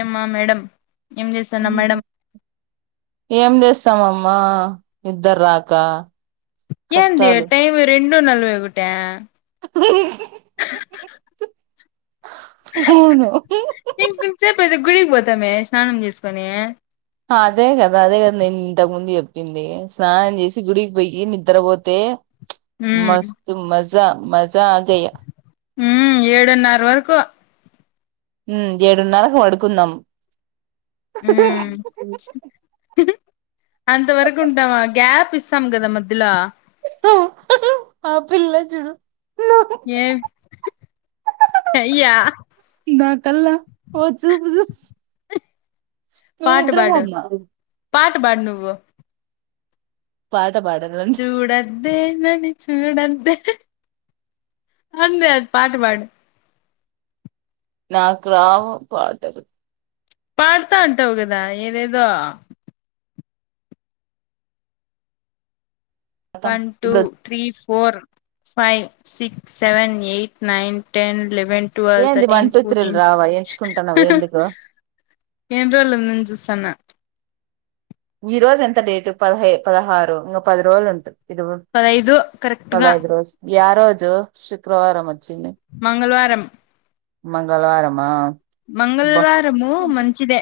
ఏమ్మా మేడం ఏం చేసానావ్ మేడం సమమ్మా నీద్దర్ రాకా ఏంది టైం రెండు నలభై ఒకట [unintelligible] అవును ఇంకొంచేపు అయితే గుడికి పోతామే స్నానం చేసుకొనే అదే కదా అదే కదా నేన్ ఇంతకు ముందు చెప్పింది స్నానం చేసి గుడికి పోయి నిద్రపోతే ఉమ్ మస్తు మజా మజా ఆగయా మ్ ఏడున్నర వరకు మ్ ఏడున్నరకు పాడుకుందాం మ్ అంత వరకు ఉంటామా గ్యాప్ పిస్తాం కదా మధ్యలో పో ఆ పిల్ల చుడు ఏ అయ్యా నా కల్లా ఓ చూపు చూస్ నువు నిద్రబోమ్మా పాటబాడు నువు పాట పాడాలం ద్దే నని చూడొద్దె అందే అది పాట పాడు నాక్ రావు పాటలు పాడతాంటావు కదా ఏదేదో కతం వన్ టూ ఇప్పుడు త్రీ ఫ్ four five six seven eight nine ten eleven twelve ఏంది వన్ థర్టీన్ టూ త్రీలు ఫోర్టీన్ రావా ఎంచుకుంటున్నావు ఎందుకు ఏండ్రోల్ ఉంది అని చూసన్న ఈ రోజు ఎంత డేటు పదహై పదహారు ఇంగా పది రోజులు ఉంట ఇది పదైదు కరెక్ట్ గా పదైదు రోజులు య రోజు శుక్రవారం వచ్ మంగళ్ వారం మంగళవారమా మంగళ్ అబ్బా వారము మంచిదే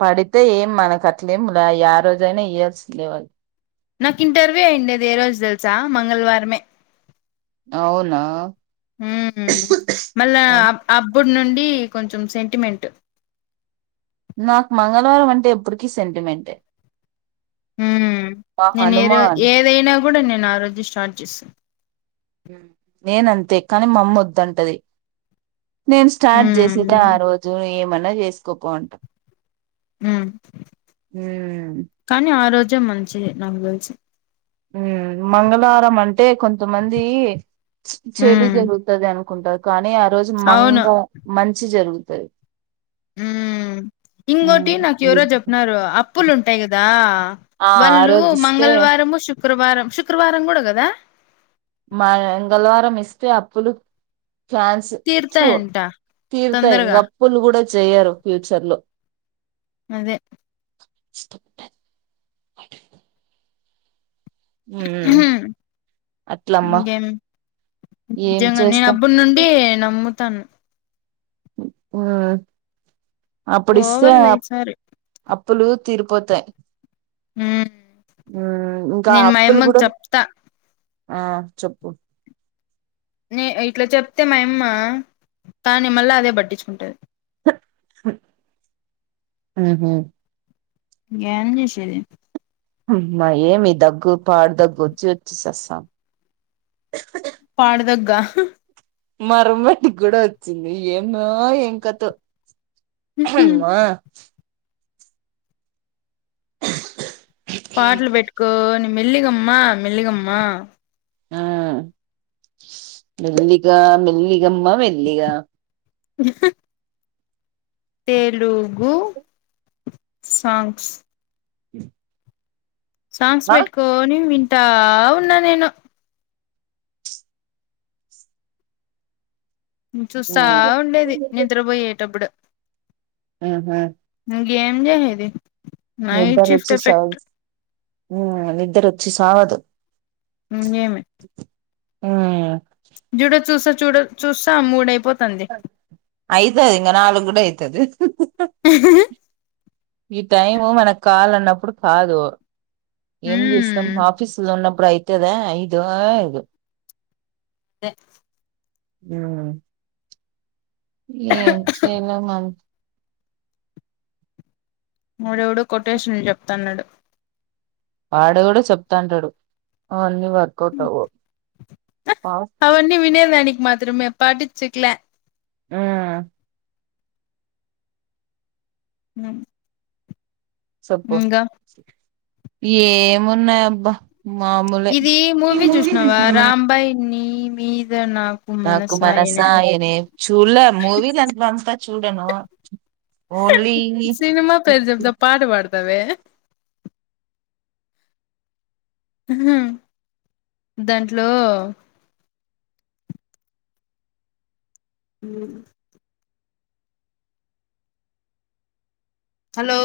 పడితే ఏం మనకు అట్లేములా ఆ రోజైనా ఇయల్సిందే ల నాకు ఇంటర్వ్యూ అయిండేది ఏ రోజు తెలుసా మంగళ్వారమే అవునా మళ్ల అ అబ్బు నుండి కొంచెం సెంటిమెంటు నాకు మంగళవారం అంటే ఎప్పుటికీ సెంటిమెంటే ఉమ్ మా నేను ఏ రో హనుమాన్ ఏదైనా కూడా నేను ఆ రోజే స్టార్ట్ చేస్తా నేనంతే కాని మామ్మ వద్దంటది నేను స్టార్ట్ ఉమ్ చేసెదె ఆ రోజు ఏమన్నా చేసుకోపోంటా ఉమ్ ఉమ్ కానీ ఆ రోజే మంచిది నాకు తెలిసి ఉమ్ మంగళారం అంటే కొంతమంది చెడు ఉమ్ జరుగుతది అను కుంటరు కానీ ఆ రోజు అవును మంగ మంచి జరుగుతది ఉమ్ ఉమ్ ఇంగొటి నాకు ఎవరో చెప్నారు అప్పులు ఉంటాయి గదా ఆ ఆ వాళ్లు రోజు ఇస్తే మంగళవారము శుక్రవారం శుక్రవారం కూడా గదా మాంగళవారం ఇస్తే అప్పులు ఛాన్స్ తు తీరుతాయంట తీర్థయి తొందరగా అప్పులు గూడ చేయరు ఫ్యూచర్ లో అదే బ్లాంక్ హ్మ్ అట్లమ్మ నిజంగ నేను అబ్బుడి నుండి నమ్ముతాను మ్ అప్పుడిస్తే పోవాల అప్ ఈసారి ప్పులు తీరిపోతాయి ఉమ్ హ్మ్ ఇంకా నేను మా అప్పులు యమ్మకి కూడ చెప్తా ఆ చెప్పు నే ఇట్లా చెప్తే మయమ్మ కానీ మళ్ళీ అదే పట్టించుకుంటది ఉహు ఏం చేసేది హా మ్మ ఏమి దగ్గు పాడుదగ్గు వచ్చి వచ్చి సస్తాంధీ పాడు దగ్గా మారూమ్మేటికి కూడా వచ్చింది ఎన్నో ఏం ఎంకతో అమ్మ పాటలు పెట్టుకోని మెల్లిగమ్మా మెల్లిగమ్మా ఆ మెల్లిగా మెల్లిగమ్మా మెల్లిగా తెలుగు సాంగ్స్ సాంగ్స్ ఆ వెట్టుకోని వింటా వున్న నేను ఉం చూస్తా వుండేది నిద్రబొయేటప్పుడు అ హా ఇగెం చేసేది నైట్ షిఫ్ట్ నిద్దరొచ్చెస ఎఫెక్ట్ ఆ నిద్దరొచ్చి సావదు ఇంగేమీ ఇమే జూడ చూసా చూడ చుస్సా మూడైపోతాంది ఐతది ఇంగ నలుగుడైతది ఈ టైం మనక్కాలన్నప్పుడు కాదు ఏం జేస్తాం మ్మ్ ఆఫీస్లోన్నప్ప ప్పుడు ఐతదా ఐదో ఐదు ఉం ఎన్ చేల మన్ వాడు ఎవడో కొటేషన్ల్ జెప్తాన్నాడు ఆడేవడో చెప్తాంటాడు అవన్నీ వర్కౌట్ అవ్వవు పాస్ అవున్నీ వినేదానికి మాత్రమే పాటించేకిలా ఆ ఉం ఏమున్నాయ్ అబ్బా మామూలే ఇది మూవీ జుష్నవా రాంబై నీ మీద్ నాకు మనసాయనే చుల్లే మూవీ [unintelligible] చూడను ఓన్లీ సినిమా పేరు చెప్తా పాట పాడతావే దంట్లో ఉం హలో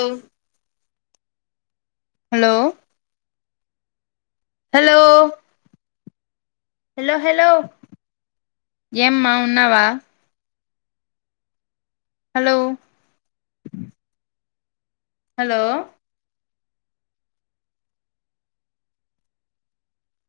హలో హలో ఏమ్మా ఉన్నావా హలో హలో